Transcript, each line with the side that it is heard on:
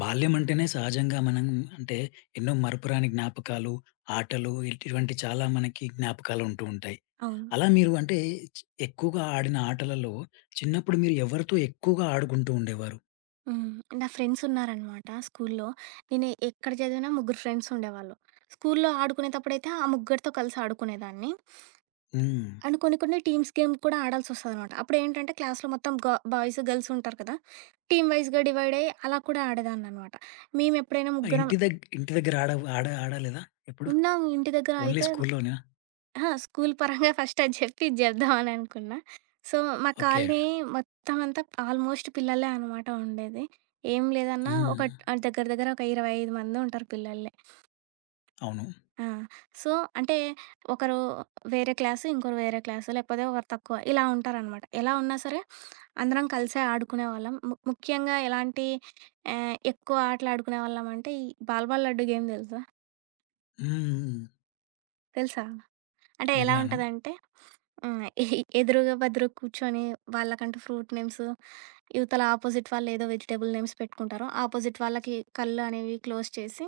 left: బాల్యమంటేనే సహజంగా మనం అంటే ఎన్నో మరపురాని జ్ఞాపకాలు, ఆటలు ఇటువంటి చాలా మనకి జ్ఞాపకాలు ఉంటూ ఉంటాయి.
right: అవును.
left: అలా మీరు అంటే చ్ ఎక్కువగా ఆడిన ఆటలలో చిన్నప్పుడు మీరు ఎవరితో ఎక్కువగా ఆడుకుంటూ ఉండేవారు?
right: హ్మ్. నా ఫ్రెండ్స్ ఉన్నారనమాట స్కూల్లో. నేను ఎక్కడ చదివినా ముగ్గురు ఫ్రెండ్స్ ఉండేవాళ్ళు. స్కూల్లో ఆడుకునేటప్పుడైతే ఆ ముగ్గురితో కలిసి ఆడుకునేదాన్ని.
left: హ్మ్.
right: అండ్ కొన్ని కొన్ని టీమ్స్ గేమ్ కూడా ఆడాల్సొస్తదనమాట. అప్పుడేంటంటే క్లాస్‌లో మొత్తం బాయ్స్, గర్ల్స్ ఉంటారు కదా! టీమ్ వైస్‌గా డివైడ్ అయ్యి అలా కూడా ఆడేదాన్ననమాట. మేమెప్పుడైనా ముగ్గురం
left: ఇంటి దగ్గర ఆడ ఆడ ఆడలేదా ఎప్పుడు?
right: ఉన్నాం. ఇంటి దగ్గర
left: ఓన్లీ
right: అయితే
left: స్కూల్‌లోనా?
right: అహా, స్కూలు పరంగా ఫస్ట్ అది చెప్పి ఇది జేద్దామని అనుకున్నా. సో, మా
left: ఓకే.
right: కాలనీ మొత్తం అంతా ఆల్మోస్ట్ పిల్లలే అనమాట ఉండేది. ఏం లేదన్నా ఒక
left: హ్మ్.
right: దగ్గర దగ్గర ఒక 25 మంది ఉంటారు పిల్లలే.
left: అవును.
right: ఆ! సో, అంటే ఒకరు వేరే క్లాసు, ఇంకోరు వేరే క్లాసు, లేకపోతే ఒకరు తక్కువ ఇలా ఉంటారనమాట. ఎలా ఉన్నా సరే అందరం కలిసే ఆడుకునేవాళ్ళం. ముఖ్యంగా ఎలాంటి ఎక్కువ ఆటలు ఆడుకునేవాళ్ళం అంటే ఈ బాల్ బాల్ లడ్డు గేమ్ తెలుసా?
left: హ్మ్.
right: తెలుసా? అంటే ఎలా
left: విన్నాను.
right: ఉంటదంటే, హ్మ్. ఎ ఎదురుగా బెదురుగా కూర్చొని వాళ్ళకంటూ ఫ్రూట్ నేమ్స్, ఇవతల అపోజిట్ వాళ్ళు ఏదో వెజిటబుల్ నేమ్స్ పెట్టుకుంటారు. అపోజిట్ వాళ్ళకి కళ్ళు అనేవి క్లోజ్ చేసి,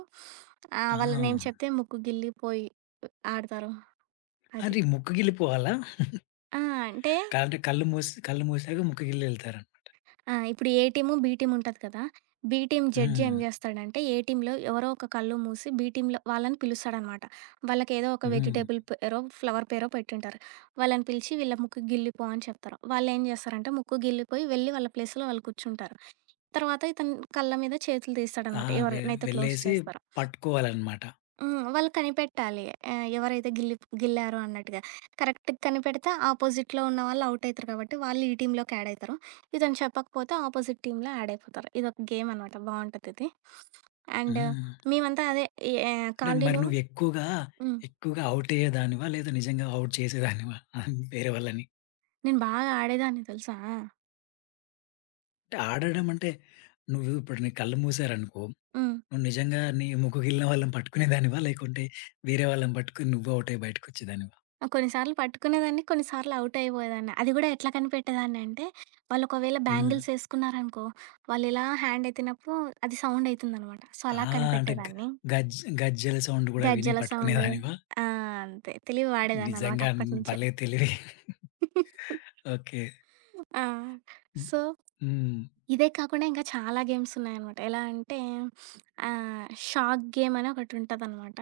left: ఆ!
right: వాళ్ళ నేమ్ చెప్తే ముక్కు గిల్లి పోయి ఆడతారు. అది.
left: అది ముక్కుగిల్లిపోవాలా?
right: ఆ! అంటే
left: అంటే కళ్ళు మూసి కళ్ళు మూసాక ముక్కుగిల్లి ఎళ్తారని.
right: ఆ! ఇప్పుడు ఏ టీము, బీ టీమ్ ఉంటది కదా! బీ టీమ్ జడ్జి ఏం
left: హ్మ్.
right: జేస్తాడంటే, ఏ టీమ్‌లో ఎవరో ఒక కళ్ళు మూసి బీ టీమ్‌లో వాళ్ళని పిలుస్తాడనమాట. వాళ్ళకేదో ఒక
left: హ్మ్.
right: వెజిటబుల్ పేరో, ఫ్లవర్ పేరో పెట్టుంటారు. వాళ్ళని పిలిచి వీళ్ళ ముక్కు గిల్లిపో అని చెప్తారు. వాళ్ళేం జేస్తారంటే, ముక్కు గిల్లిపోయి వెళ్లి వాళ్ళ ప్లేస్‌లో వాళ్ళు కూర్చుంటారు. తర్వాత ఇతను కళ్ళ మీద చేతులు
left: ఆ!
right: తీస్తాడనమాట.
left: వె
right: ఎవరినైతే క్లోజ్
left: వెళ్ళేసి
right: చేస్తారో.
left: పట్టుకోవాలనమాట.
right: హ్మ్. వాళ్ళు కనిపెట్టాలి. ఆహ్, ఎవరైతే గిల్లి గిల్లారో అన్నట్టుగా. కరెక్ట్‌గా కనిపెడితే ఆపోజిట్‌లో ఉన్న వాళ్ళు ఔట్ అయితరు కాబట్టి, వాళ్ళు ఈ టీమ్‌లోకి యాడ్ అయితరు. ఇతను చెప్పకపోతే ఆపోజిట్ టీమ్‌లో యాడ్ అయిపోతారు. ఇదొక గేమ్ అనమాట. బావుంటదిది. అండ్
left: హ్మ్.
right: మేమంతా అదే
left: అంటే మరి
right: కాలనీలో
left: నువ్వెక్కువగా,
right: హ్మ్.
left: ఎక్కువగా ఎక్కువగా ఔట్ అయ్యేదానివా? లేదా నిజంగా ఔట్ చేసేదానివా వేరే వాళ్ళని?
right: నేను బాగా ఆడేదాన్ని తెలుసా!
left: అంటే ఆడడం అంటే నువ్వు ఇప్పుడు నీ కళ్ళు మూసారనుకో,
right: హ్మ్.
left: నువ్వు నిజంగా నీ ముక్కుగిల్లిన వాళ్ళని పట్టుకునేదానివా? లేకుంటే వేరే వాళ్ళని పట్టుకొని నువ్వు ఔట్ అయ్యి బయటకొచ్చేదానివా?
right: కొన్ని సార్లు పట్టుకునేదాన్ని. కొన్ని సార్లు ఔట్ అయిపోయేదాన్ని. అది గూడా ఎట్లా కనిపెట్టేదాన్ని అంటే, వాళ్ళు ఒకవేళ
left: హ్మ్.
right: బ్యాంగిల్స్ ఏసుకున్నారనుకో, వాళ్ళు ఇలా హ్యాండ్ ఎత్తినప్పుడు అది సౌండ్ అయితుందనమాట. సో, అలా
left: ఆ! అంటే గ
right: కనిపెట్టేదాన్ని.
left: గజ్ గజ్జెల సౌండ్ గూడా విని
right: గజ్జెల సౌండు.
left: పట్టుకునేదానివా?
right: ఆ! అంతే. తెలివి వాడేదాన్ననమాట
left: నిజంగా
right: అప్పటినుంచే.
left: భలే తెలివి. ఓకే.
right: ఆ! సో,
left: హ్మ్.
right: ఇదే కాకుండా ఇంకా చాలా గేమ్స్ ఉన్నాయనమాట. ఎలా అంటే ఆహ్, షాక్ గేమ్ అని ఒకటుంటదనమాట.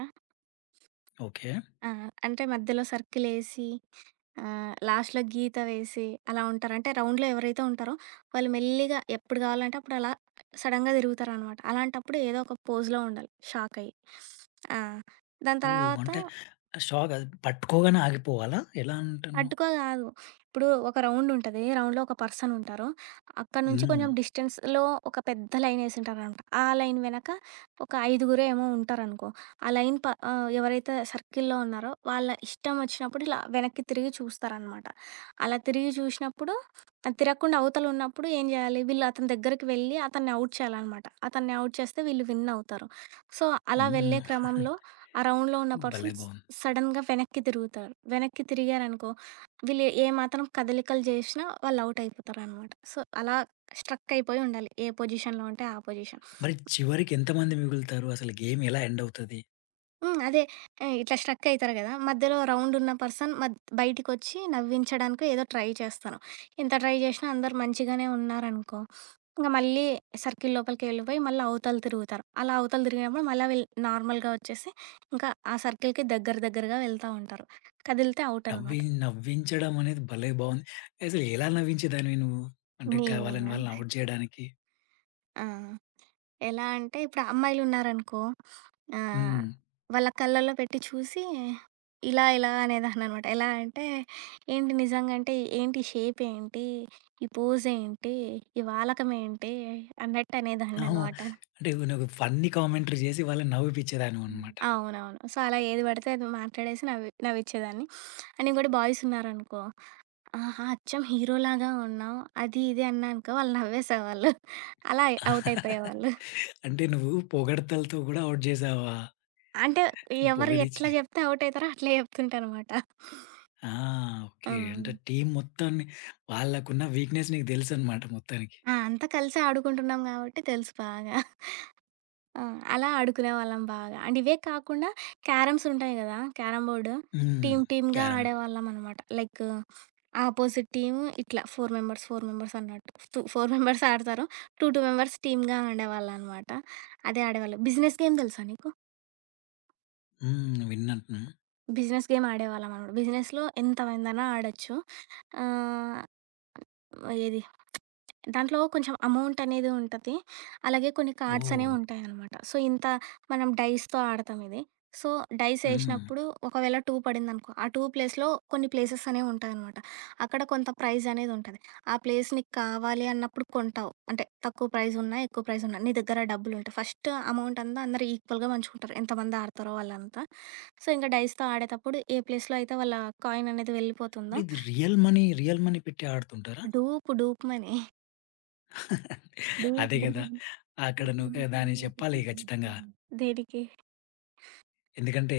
left: ఓకే.
right: ఆ! అంటే మధ్యలో సర్కిలేసి లాస్ట్‌లో గీత వేసి అలా ఉంటారు. అంటే రౌండ్‌లో ఎవరైతే ఉంటారో వాళ్ళు మెల్లిగా ఎప్పుడు కావాలంటే అప్పుడు అలా సడెన్‌గా తిరుగుతారనమాట. అలాంటప్పుడు ఏదో ఒక పోజ్‌లో ఉండాలి షాకయ్యి. ఆ! దాని
left: ఓహ్!
right: తర్వాత
left: అంటే ఆ షాక్ అది పట్టుకోగానే ఆగిపోవాలా? ఎలా అంటున్నావు?
right: అడ్డుకో కాదు. ఇప్పుడు ఒక రౌండ్ ఉంటది. రౌండ్‌లో ఒక పర్సన్ ఉంటారు. అక్కడి నుంచి
left: హ్మ్.
right: కొంచెం డిస్టెన్స్‌లో ఒక పెద్ద లైన్ ఏసుంటారనమాట. ఆ లైన్ వెనక ఒక ఐదుగురో ఏమో ఉంటారనుకో. ఆ లైన్ ప ఆహ్, ఎవరైతే సర్కిల్‌లో ఉన్నారో వాళ్ళ ఇష్టం వచ్చినప్పుడు ఇలా వెనక్కి తిరిగి చూస్తారనమాట. అలా తిరిగి చూసినప్పుడు తిరగకుండా అవతల ఉన్నప్పుడు ఏం జేయాలి? వీళ్ళు అతని దగ్గరికి వెళ్ళి అతన్ని ఔట్ చేయాలనమాట. అతన్ని ఔట్ చేస్తే వీళ్ళు విన్ అవుతారు. సో, అలా
left: హ్మ్.
right: వెళ్ళే క్రమంలో ఆ రౌండ్‌లో ఉన్న
left: భలే
right: పర్సన్స్
left: బావుంది.
right: సడెన్‌గా వెనక్కి తిరుగుతారు. వెనక్కి తిరిగారనుకో వీళ్ళు ఏ మాత్రం కదలికలు చేసినా వాళ్ళు ఔట్ అయిపోతారనమాట. సో, అలా స్ట్రక్ అయిపోయి ఉండాలి. ఏ పొజిషన్‌లో ఉంటే ఆ పొజిషన్.
left: మరి చివరికి ఎంతమంది మిగులుతారు? అసలు గేమ్ ఎలా ఎండ్ అవుతది?
right: హ్మ్. అదే ఇట్లా స్ట్రక్ అయితారు కదా! మధ్యలో రౌండ్ ఉన్న పర్సన్ బయటికొచ్చి నవ్వించడానికో ఏదో ట్రై చేస్తారు. ఎంత ట్రై చేసినా అందరూ మంచిగానే ఉన్నారనుకో, ఇంక మళ్ళీ సర్కిల్ లోపలికి వెళ్ళిపోయి మళ్ళీ అవతల తిరుగుతారు. అలా అవతల తిరిగినప్పుడు మళ్ళా వీళ్ళు నార్మల్‌గా వచ్చేసి ఇంకా ఆ సర్కిల్‌కి దగ్గర దగ్గరగా వెళ్తా ఉంటారు. కదిలితే ఔట్
left: నవ్వి
right: అనమాట.
left: నవ్వించడం అనేది భలే బావుంది. అసలు ఎలా నవ్వించేదానివి నువ్వు? అంటే కావాలని
right: నేనా?
left: వాళ్ళని ఔట్ జేయడానికి.
right: ఆ! ఎలా అంటే ఇప్పుడు అమ్మాయిలున్నారనుకో, ఆహ్,
left: హ్మ్.
right: వాళ్ళ కళ్ళల్లో పెట్టి చూసి ఇలా ఇలా అనేదాన్ననమాట. ఎలా అంటే, "ఏంటి నిజంగా అంటే ఏంటి షేప్ ఏంటి? ఈ పోజ్ ఏంటి? ఈ వాలకం ఏంటి?" అన్నట్టు
left: అవును.
right: అనేదాన్ననమాట.
left: అంటే నువ్వు ఫన్నీ కామెంటరీ జేసి వాళ్ళని
right: హ్మ్.
left: నవ్విపిచ్చేదానివన్నమాట.
right: అవునవును. సో, అలా ఏది పడితే అది మాట్లాడేసి నవ్వి నవ్విచ్చేదాన్ని. అండ్ ఇంకోటి బాయ్స్ ఉన్నారనుకో, "ఆహా! అచ్చం హీరోలాగా ఉన్నావు." అది ఇది అన్నా అనుకో, వాళ్ళు నవ్వేసేవాళ్ళు. అలా అవుట్ అయిపోయేవాళ్ళు.
left: అంటే నువ్వు పొగడ్తలతో గూడా ఔట్ జేసావా?
right: అంటే ఎవరు ఎట్లా
left: పొగిడిచ్చి.
right: చెప్తే ఔట్ అయితారో అట్లే చెప్తుంటానమాట.
left: ఆ!
right: ఆ!
left: ఓకే. అంటే టీమ్ మొత్తాన్ని వాళ్ళకున్న వీక్‌నెస్ నీకు తెలుసనమాట మొత్తానికి.
right: ఆ! అంతా కలిసి ఆడుకుంటున్నాం గాబట్టి తెలుసు బాగా. ఆ! అలా ఆడుకునేవాళ్ళం బాగా. అండ్ ఇవే కాకుండా క్యారమ్స్ ఉంటాయి గదా! క్యారమ్ బోర్డ్
left: హ్మ్.
right: టీమ్‌గా
left: క్యారమ్.
right: ఆడేవాళ్ళమనమాట. లైక్ ఆపోజిట్ టీమ్ ఇట్లా 4 మెంబర్స్, 4 మెంబర్స్ అన్నట్టు. టూ 4 మెంబర్స్ ఆడతారు. 2, 2 మెంబర్స్ టీమ్‌గా ఆడేవాళ్ళనమాట. అదే ఆడేవాళ్ళం. బిజినెస్ గేమ్ తెలుసా నీకు?
left: హ్మ్. విన్నట్టు.
right: బిజినెస్ గేమ్ ఆడేవాళ్ళమనమాట. బిజినెస్‌లో ఎంతమందైనా ఆడొచ్చు. ఆహ్, ఏది దాంట్లో కొంచెం అమౌంట్ అనేది ఉంటది. అలాగే కొన్ని కార్డ్స్
left: ఓహ్!
right: అనేవుంటాయనమాట. సో, ఇంత మనం డైస్‌తో ఆడతాం ఇది. సో, డైస్
left: హ్మ్.
right: ఏసినప్పుడు ఒకవేళ 2 పడిందనుకో, ఆ 2 ప్లేస్‌లో కొన్ని ప్లేసెస్ అనేవుంటాయనమాట. అక్కడ కొంత ప్రైజ్ అనేదుంటది. ఆ ప్లేస్ నీకు కావాలి అన్నప్పుడు కొంటావు. అంటే తక్కువ ప్రైజున్నా, ఎక్కువ ప్రైజున్నా నీ దగ్గర డబ్బులుంటాయి. ఫస్ట్ అమౌంట్ అంతా అందరూ ఈక్వల్‌గా పంచుకుంటారు. ఎంతమంది ఆడతారో వాళ్ళంతా. సో, ఇంక డైస్‌తో ఆడేటప్పుడు ఏ ప్లేస్‌లో అయితే వాళ్ళ కాయిన్ అనేది
left: అంటే
right: వెళ్ళిపోతుందో
left: ఇది రియల్ మనీ పెట్టి ఆడుతుంటారా?
right: డూప్ డూప్‌మని
left: అదే
right: డూప్
left: గదా! అక్కడ నువ్వు దాన్ని చెప్పాలి ఖచ్చితంగా.
right: దేనికి?
left: ఎందుకంటే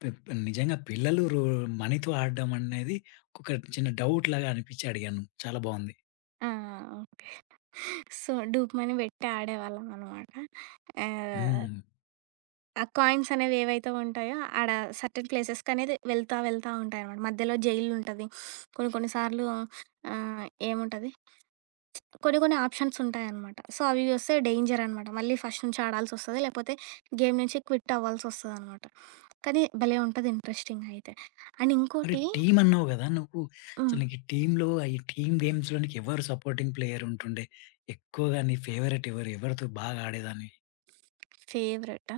left: పె పె నిజంగా పిల్లలు మనీతో ఆడడం అనేది ఒక చిన్న డౌట్ లాగా అనిపించి అడిగాను. చాలా బావుంది.
right: ఆ! ఓకే. సో, డూప్ మని బెట్టి ఆడేవాళ్ళమనమాట. ఆహ్,
left: హ్మ్.
right: ఆ కాయిన్స్ అనేవేవైతే ఉంటాయో సర్టెన్ ప్లేసెస్‌కనేది వెళ్తా, వెళ్తా ఉంటాయనమాట. మధ్యలో జైలుంటది. కొన్ని కొన్ని సార్లు ఏముంటది? కొన్ని కొన్ని ఆప్షన్స్ ఉంటాయనమాట. సో, అవి వస్తే డేంజరనమాట. మళ్ళీ ఫస్ట్ నుంచి ఆడాల్సొస్తది. లేకపోతే గేమ్ నుంచి క్విట్ అవ్వాల్సొస్తదనమాట. కానీ భలే ఉంటది ఇంట్రెస్టింగ్‌గా అయితే. అండ్
left: మరి
right: ఇంకోటి
left: టీమ్ అన్నావు గదా! నువ్వు
right: హ్మ్.
left: అసలు నీకు టీమ్‌లో ఈ టీమ్ గేమ్స్‌లో నీకు ఎవరు సపోర్టింగ్ ప్లేయర్ ఉంటుండే? ఎక్కువగా నీ ఫేవరెట్ ఎవరు? ఎవరితో బాగా ఆడేదానివి?
right: ఫేవరెటా?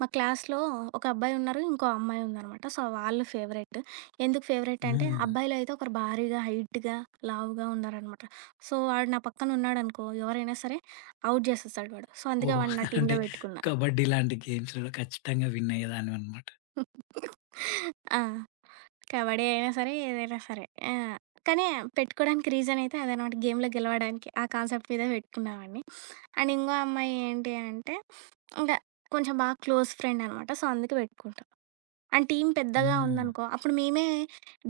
right: మా క్లాస్‌లో ఒక అబ్బాయి ఉన్నారు. ఇంకో అమ్మాయి ఉందనమాట. సో, వాళ్ళు ఫేవరెట్. ఎందుకు ఫేవరెట్ అంటే
left: హ్మ్.
right: అబ్బాయిలో అయితే ఒకరు భారీగా, హైట్‌గా, లావుగా ఉన్నారనమాట. సో, వాడు నా పక్కన ఉన్నాడనుకో ఎవరైనా సరే ఔట్ చేసేస్తాడు వాడు. సో, అందుకే
left: ఓహ్!
right: వాడిని నా
left: అంటే
right: టీమ్‌లో పెట్టుకున్నా.
left: కబడ్డీ లాంటి గేమ్స్‌లలో ఖచ్చితంగా విన్ అయ్యేదానివన్నమాట.
right: ఆ! కబడ్డీ అయినా సరే, ఏదైనా సరే. ఆ! కానీ పెట్టుకోవడానికి రీజన్ అయితే అదనమాట. గేమ్‌లో గెలవడానికి. ఆ కాన్సెప్ట్ మీదే పెట్టుకున్నా వాడిని. అండ్ ఇంకో అమ్మాయి ఏంటి అంటే, ఇంక కొంచెం బాగా క్లోజ్ ఫ్రెండ్ అనమాట. సో, అందుకే పెట్టుకున్నా. అండ్ టీమ్ పెద్దగా
left: హ్మ్.
right: ఉందనుకో, అప్పుడు మేమే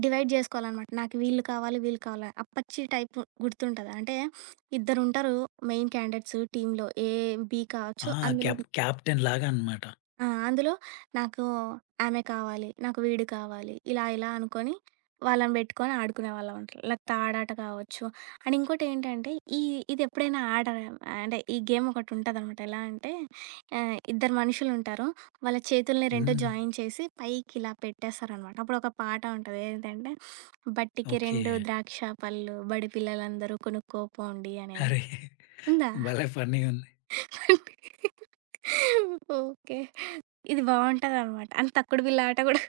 right: డివైడ్ జేసుకోవాలనమాట. నాకు వీళ్ళు కావాలి, వీళ్ళు కావాలి. అప్పచ్చి టైపు గుర్తుంటదా? అంటే ఇద్దరుంటారు మెయిన్ క్యాండిడేట్స్ టీమ్‌లో. ఏ, బీ కావచ్చు.
left: ఆ!
right: అందులో
left: క్యాప్టెన్ లాగా అన్నమాట.
right: ఆ! అందులో నాకు ఆమె కావాలి, నాకు వీడు కావాలి, ఇలా ఇలా అనుకోని వాళ్ళని పెట్టుకొని ఆడుకునేవాళ్ళమంట. లైక్ తాడాట కావచ్చు. అండ్ ఇంకోటేంటంటే ఈ ఇదెప్పుడైనా ఆడారా అంటే ఈ గేమ్ ఒకటుంటదనమాట. ఎలా అంటే ఇద్దరు మనుషులుంటారు. వాళ్ళ చేతుల్ని 2
left: హ్మ్.
right: జాయిన్ చేసి పైకిలా పెట్టేస్తారనమాట. అప్పుడొక పాట ఉంటది. ఏంటంటే బట్టికి
left: ఓకే.
right: 2 ద్రాక్ష పళ్ళు బడి పిల్లలందరూ కొనుక్కోపోండి అనేది.
left: అరే!
right: ఉందా?
left: భలే ఫన్నీగుంది.
right: ఓకే. ఇది బావుంటదనమాట. అండ్ తక్కుడు బిళ్ళ ఆట గూడా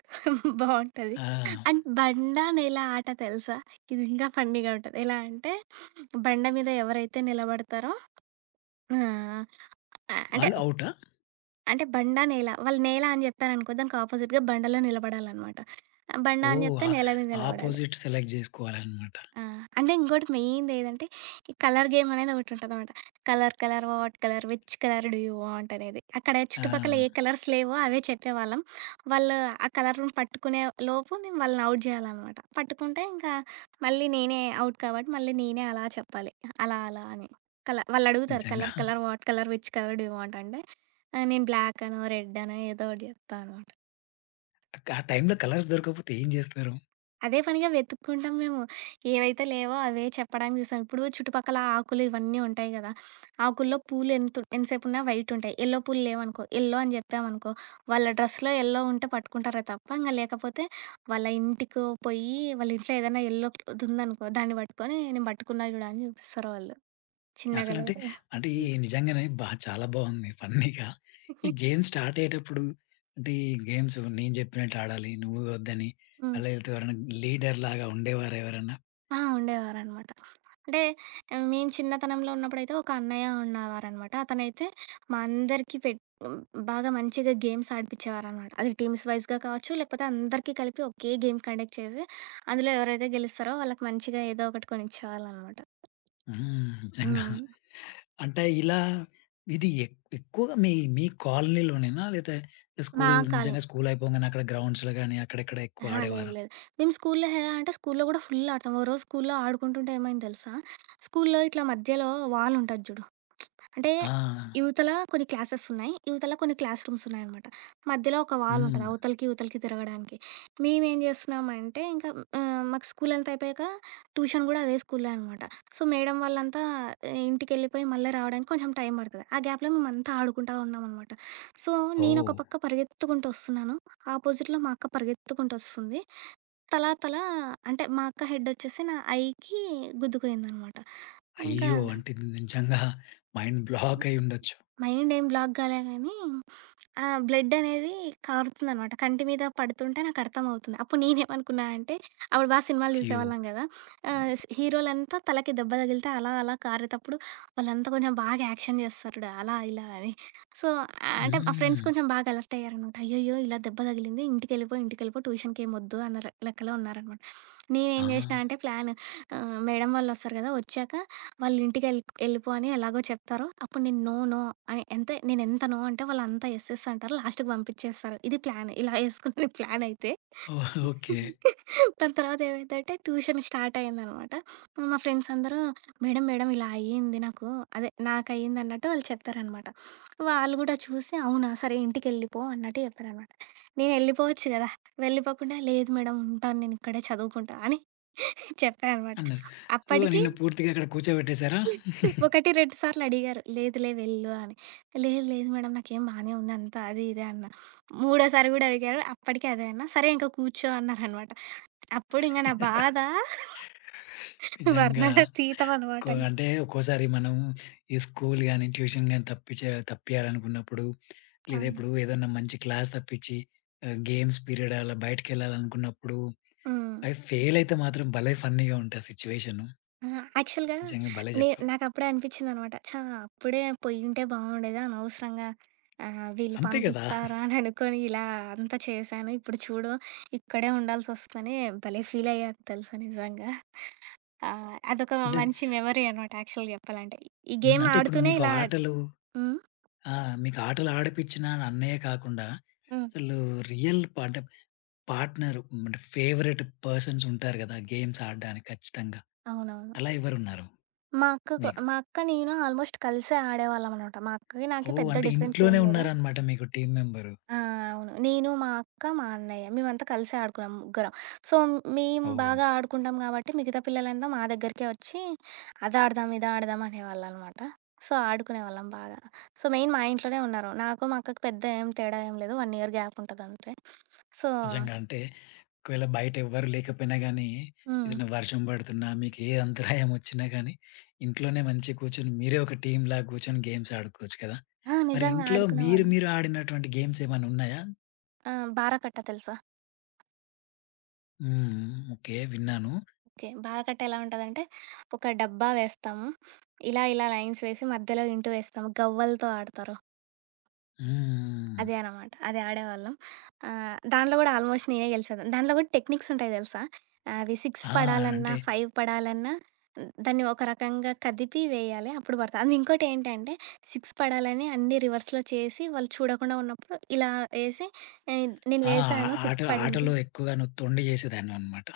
right: బావుంటది.
left: ఆ!
right: అండ్ బండ, నేల ఆట తెలుసా? ఇది ఇంకా ఫన్నీగా ఉంటది. ఎలా అంటే బండ మీద ఎవరైతే నిలబడతారో ఆహ్, ఆహ్, అంటే
left: వాళ్ళు ఔటా?
right: అంటే బండ, నేల వాళ్ళు నేల అని జెప్పారనుకో దానికి అపోజిట్‌గా బండలో నిలబడాలనమాట. బండ అని
left: ఓహ్!
right: జెప్తే నేల మీద
left: ఆ
right: నిలబడాలి.
left: ఆపోజిట్ సెలెక్ట్ జేసుకోవాలన్నమాట.
right: ఆ! అంటే ఇంకోటి మెయిన్‌దేదంటే, ఈ కలర్ గేమ్ అనేది ఒకటుంటదనమాట. Colour colour what colour which colour do you want అనేది. అక్కడ
left: ఆ!
right: చుట్టుపక్కల ఏ కలర్స్ లేవో అవే చెప్పేవాళ్ళం. వాళ్ళు ఆ కలర్‌ని పట్టుకునే లోపు నేను వాళ్ళని ఔట్ జేయాలనమాట. పట్టుకుంటే ఇంకా మళ్ళీ నేనే ఔట్ కాబట్టి మళ్ళీ నేనే అలా చెప్పాలి. అలా అలా అని. వాళ్ళడుగుతారు
left: నిజంగా.
right: Colour colour what colour which colour do you want అంటే, నేను బ్లాక్ అనో, రెడ్ అనో ఏదో ఒకటి జెప్తా అనమాట.
left: ఆ టైంలో కలర్స్ దొరకకపోతే ఏం జేస్తారు?
right: అదే పనిగా వెతుక్కుంటాం మేము. ఏవైతే లేవో అవే చెప్పడానికి చూసాం. ఇప్పుడు చుట్టుపక్కల ఆకులు ఇవన్నీ ఉంటాయి గదా! ఆకుల్లో పూలు ఎంతసేపున్నా వైట్ ఉంటాయి. యెల్లో పూలు లేవనుకో, యెల్లో అని జెప్పామనుకో, వాళ్ళ డ్రెస్‌లో యెల్లో ఉంటే పట్టుకుంటారే తప్ప, ఇంగ లేకపోతే వాళ్ళ ఇంటికో పోయి వాళ్ళ ఇంట్లో ఏదైనా యెల్లో ఉందనుకో, దాన్ని పట్టుకొని నేను పట్టుకున్నా జూడు అని చూపిస్తారు వాళ్ళు. చిన్నగా
left: అసలంటే,
right: లేదు.
left: అంటే ఈ నిజంగానే చాలా బావుంది ఫన్నీగా. ఈ గేమ్ స్టార్ట్ అయ్యేటప్పుడు అంటే ఈ గేమ్స్ నేను చెప్పినట్టు ఆడాలి. నువ్వు వద్దని
right: హ్మ్.
left: అలా లేతే ఎవరైనా లీడర్‌లాగా ఉండేవారా ఎవరన్నా?
right: ఆ! ఉండేవారనమాట. అంటే మేము చిన్నతనంలో ఉన్నప్పుడైతే ఒక అన్నయ్య ఉండేవారనమాట. అతనైతే మా అందరికీ బాగా మంచిగా గేమ్స్ ఆడిపిచ్చేవారనమాట. అది టీమ్స్ వైస్‌గా కావచ్చు, లేకపోతే అందరికీ కలిపి ఒకే గేమ్ కండక్ట్ చేసి, అందులో ఎవరైతే గెలుస్తారో వాళ్ళకి మంచిగా ఏదో ఒకటి కొనిచ్చేవాళ్ళనమాట.
left: హ్మ్. నిజంగా.
right: హ్మ్.
left: అంటే ఇలా ఇది ఎక్కువగా మీ మీ కాలనీలోనేనా? లేతే
right: మా
left: స్కూల్
right: కాలం
left: నిజంగా స్కూల్ అయిపోగానే అక్కడ గ్రౌండ్స్‌లో గాని అక్కడెక్కడ ఎక్కువ
right: అహా! లేదు
left: ఆడేవారా?
right: లేదు. మేము స్కూల్లో ఎలా అంటే స్కూల్లో గూడా ఫుల్ ఆడతాం. ఓ రోజు స్కూల్లో ఆడుకుంటుంటే ఏమైంది తెలుసా? స్కూల్లో ఇట్లా మధ్యలో వాల్ ఉంటది జూడు. అంటే
left: ఆ!
right: యువతల కొన్ని క్లాసెస్ ఉన్నాయి. యువతల కొన్ని క్లాస్ రూమ్స్ ఉన్నాయనమాట. మధ్యలో ఒక వాల్ ఉంటది.
left: హ్మ్.
right: అవతలకి, ఇవతలకి తిరగడానికి. మేమేం జేస్తున్నామంటే ఇంకా మాకు స్కూల్ అంతా అయిపోయాక ట్యూషన్ గూడా అదే స్కూలే అనమాట. సో, మేడం వాళ్ళంతా ఇంటికెళ్ళిపోయి మళ్ళీ రావడానికి కొంచెం టైం పడతది. ఆ గ్యాప్‌లో మేమంతా ఆడుకుంటా ఉన్నామనమాట. సో,
left: ఓహ్!
right: నేనొక పక్క పరిగెత్తుకుంటూ వస్తున్నాను. ఆపోజిట్‌లో మా అక్క పరిగెత్తుకుంటూ వస్తుంది. తలా తలా అంటే మా అక్క హెడ్ వచ్చేసి నా ఐకి గుద్దుకునిందనమాట. ఇంకా
left: అయ్యో! అంటే ఇది నిజంగా మైండ్ బ్లాక్ అయ్యుండొచ్చు.
right: మైండ్ ఏం బ్లాక్ కాలే గానీ, ఆ బ్లడ్ అనేది కారుతుందనమాట. కంటి మీద పడుతుంటే నాకు అర్థమవుతుంది. అప్పుడు నేనేమనుకున్నా అంటే, అప్పుడు బా సినిమాలు
left: అయ్యో!
right: చూసేవాళ్ళం గదా! ఆహ్, స్ హీరోలంతా తలకి దెబ్బ తగిలితే అలా అలా కారేతప్పుడు, వాళ్ళంతా కొంచెం బాగా యాక్షన్ చేస్తారు చూడు అలా ఇలా అని. సో, అంటే మా ఫ్రెండ్స్
left: హ్మ్.
right: కొంచెం బాగా అలర్ట్ అయ్యారనమాట. అయ్యయ్యో! ఇలా దెబ్బ తగిలింది ఇంటికెళ్ళిపో, ఇంటికెళ్ళిపో ట్యూషన్‌కేం వద్దు అన్న లెక్కలో ఉన్నారనమాట.
left: ఆ!
right: నేనేం జేసినా అంటే ప్లాన్ మేడం వాళ్ళొస్తారు గదా! వచ్చాక వాళ్ళ ఇంటికెళ్ళి వెళ్ళిపో అని ఎలాగో చెప్తారో, అప్పుడు నేను నో, నో అని ఎంత నో అంటే వాళ్ళంతా యెస్, యెస్ అంటారు. లాస్ట్‌కి పంపించేస్తారు. ఇది ప్లాన్. ఇలా యేసుకునే ప్లాన్ అయితే
left: ఓహ్! ఓకే.
right: దాని తర్వాత ఏమైందంటే ట్యూషన్ స్టార్ట్ అయిందనమాట. మా ఫ్రెండ్స్ అందరూ మేడం, మేడం ఇలా అయ్యింది నాకు. అదే నాకయ్యింది అన్నట్టు వాళ్ళు చెప్తారనమాట. వాళ్ళు గూడా చూసి అవునా! సరే ఇంటికెళ్ళిపో అన్నట్టు చెప్పారనమాట. నేను ఎళ్ళిపోవచ్చు గదా! వెళ్ళిపోకుండా లేదు మేడం ఉంటాను నేనిక్కడే చదువుకుంటా అని చెప్పా అనమాట.
left: అన్నారు. సో,
right: అప్పటికి
left: నిన్ను పూర్తిగా అక్కడ కూర్చోబెట్టేసారా?
right: ఒకటి, 2 సార్లు అడిగారు. లేదులే వెళ్ళు అని. లేదు, లేదు మేడం నాకేం బానే ఉంది అంతా అది ఇది అన్నా. మూడోసారి గూడా అడిగారు. అప్పటికి అదే అన్నా. సరే ఇంక కూర్చో అన్నారనమాట. అప్పుడు ఇంగ నా బాధ
left: నిజంగా
right: వర్ణనాతీతం అనమాట ఇంక.
left: అంటే ఒక్కోసారి మనం ఈ స్కూల్ గాని, ట్యూషన్ గాని తప్పియాలనుకున్నప్పుడు,
right: ఆ!
left: లేదా ఇప్పుడు ఏదన్నా మంచి క్లాస్ తప్పిచ్చి గేమ్స్ పీరియడ్ అలా బయటికెళ్ళాలనుకున్నప్పుడు,
right: హ్మ్.
left: అవి ఫెయిల్ అయితే మాత్రం భలే ఫన్నీగా ఉంటాయి సిట్యుయేషను.
right: అహా! యాక్చువల్‌గా
left: నిజంగా భలే చెప్పావు.
right: నాకప్పుడే అనిపిచ్చిందనమాట. ఛ! అప్పుడే పొయ్యుంటే బావుండేదా అనవసరంగా వీళ్ళు
left: అంతే కదా!
right: పంపిస్తారా అని అనుకోని ఇలా అంతా చేశాను. ఇప్పుడు చూడు ఇక్కడే ఉండాల్సొస్తుందని భలే ఫీలయ్యాను తెలుసా నిజంగా. ఆ! అదొక
left: అంటే
right: మంచి మెమరీ అనమాట యాక్చువల్‌గా చెప్పాలంటే. ఈ
left: హ్మ్.
right: గేమ్
left: అంటే ఇప్పుడు
right: ఆడుతూనే
left: మీకు
right: ఇలా
left: ఆటలు
right: హ్మ్.
left: ఆ! మీకు ఆటలు ఆడిపిచ్చిన అన్నయ్య కాకుండా
right: హ్మ్.
left: అసలు రియల్ అంటే పార్ట్‌నరు అంటే ఫేవరెట్ పర్సన్స్ ఉంటారు గదా! గేమ్స్ ఆడడానికి ఖచ్చితంగా.
right: అవునవును.
left: అలా ఎవరున్నారు మీకు?
right: మా అక్క నేను ఆల్మోస్ట్ కలిసే ఆడేవాళ్ళం అనమాట. మా అక్కకి నాకి
left: ఓహ్!
right: పెద్ద
left: అంటే
right: డిఫరెన్స్
left: ఇంట్లోనే
right: ఏం లేదు.
left: ఉన్నారనమాట మీకు టీమ్ మెంబరు.
right: ఆ! అవును. నేను, మా అక్క, మా అన్నయ్య మేమంతా కలిసే ఆడుకున్నాం ముగ్గురం. సో, మేము
left: ఓహ్!
right: బాగా ఆడుకుంటాం కాబట్టి మిగతా పిల్లలంతా మా దగ్గరికే వచ్చి అదాడదాం, ఇదాడదాం అనేవాళ్ళనమాట. సో, ఆడుకునేవాళ్ళం బాగా. సో, మెయిన్ మా ఇంట్లోనే ఉన్నారు. నాకు, మా అక్కకి పెద్ద ఏం తేడా లేదు. 1 ఇయర్ గ్యాప్ ఉంటదంతే. సో
left: నిజంగా అంటే ఒకవేళ బయట ఎవ్వరు లేకపోయినా గానీ,
right: హ్మ్.
left: ఏదైనా వర్షం పడుతున్నా, మీకు ఏ అంతరాయం వచ్చినా గానీ, ఇంట్లోనే మంచిగా కూర్చొని మీరే ఒక టీమ్‌లాగా కూర్చొని గేమ్స్ ఆడుకోవచ్చు కదా!
right: ఆ!
left: మరి
right: నిజంగా
left: ఇంట్లో మీరు
right: ఆడుకునేవాళ్ళం.
left: మీరు ఆడినటువంటి గేమ్స్ ఏమైనా ఉన్నాయా?
right: ఆ! బారాకట్ట తెలుసా?
left: హ్మ్. ఓకే. విన్నాను.
right: ఓకే. బారాకట్ట ఎలా ఉంటదంటే, ఒక డబ్బా వేస్తాము. ఇలా ఇలా లైన్స్ వేసి మధ్యలో ఇంటూ వేస్తాము. గవ్వలతో ఆడతారు.
left: హ్మ్.
right: అదే అనమాట. అది ఆడేవాళ్ళం. దాంట్లో గూడా ఆల్మోస్ట్ నేనే గెలిచేదాన్ని. దాంట్లో గూడా టెక్నిక్స్ ఉంటాయి తెలుసా? అవి 6
left: ఆ!
right: పడాలన్నా,
left: అంటే
right: 5 పడాలన్నా దాన్ని ఒక రకంగా కదిపి వేయాలి. అప్పుడు పడతాయి. అండ్ ఇంకోటేంటంటే 6 పడాలని అన్నీ రివర్స్‌లో చేసి, వాళ్ళు చూడకుండా ఉన్నప్పుడు ఇలా ఏసి, ఆహ్, నేను
left: ఆ!
right: వేసాను 6 పడింది.
left: ఆటలో ఎక్కువగాను తొండి చేసేదాన్ననమాట.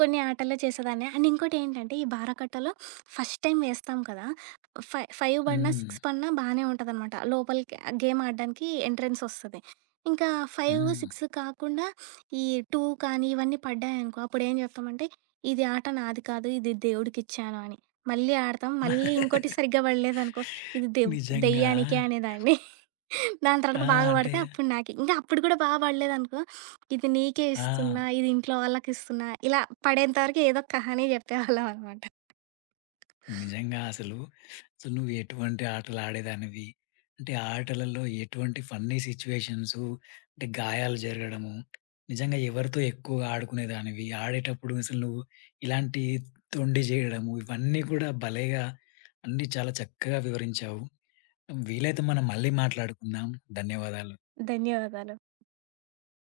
right: కొన్ని ఆటల్లో చేసేదాన్ని. అండ్ ఇంకోటేంటంటే, ఈ బారకట్టలో ఫస్ట్ టైం వేస్తాం కదా! ఫైవ్ పడినా,
left: హ్మ్.
right: 6 పడినా బానే ఉంటదనమాట. లోపలికి ఆ గేమ్ ఆడడానికి ఎంట్రన్సొస్తది. ఇంకా 5,
left: హ్మ్.
right: 6 కాకుండా ఈ 2 కానీ, ఇవన్నీ పడ్డాయనుకో, అప్పుడేం జెప్తామంటే, "ఇది ఆట నాది కాదు. ఇది దేవుడికిచ్చాను" అని. మళ్ళీ ఆడతాం. మళ్ళీ ఇంకోటి సరిగ్గా పడలేదనుకో, "ఇది దెవ్
left: నిజంగా.
right: దెయ్యానికే" అనేదాన్ని. దాని
left: ఆ!
right: తర్వాత బాగా
left: అంటే
right: పడితే అప్పుడు నాకే. ఇంకా అప్పుడు కూడా బా పడలేదనుకో, ఇది నీకే
left: ఆ!
right: ఇస్తున్నా, ఇది ఇంట్లో వాళ్ళకిస్తున్నా, ఇలా పడేంత వరకు ఏదో కహాని చెప్పేవాళ్ళమనమాట.
left: నిజంగా అసలు నువ్వు ఎటువంటి ఆటలు ఆడేదానివి? అంటే ఆటలలో ఎటువంటి ఫన్నీ సిట్యుయేషన్సు, అంటే గాయాలు జరగడము, నిజంగా ఎవరితో ఎక్కువగా ఆడుకునేదానివి? ఆడేటప్పుడు అసలు నువ్వు ఇలాంటి తొండి చేయడము, ఇవన్నీ కూడా భలేగా అన్నీ చాలా చక్కగా వివరించావు. వీలైతే మనం మళ్ళీ మాట్లాడుకుందాం. ధన్యవాదాలు.
right: ధన్యవాదాలు.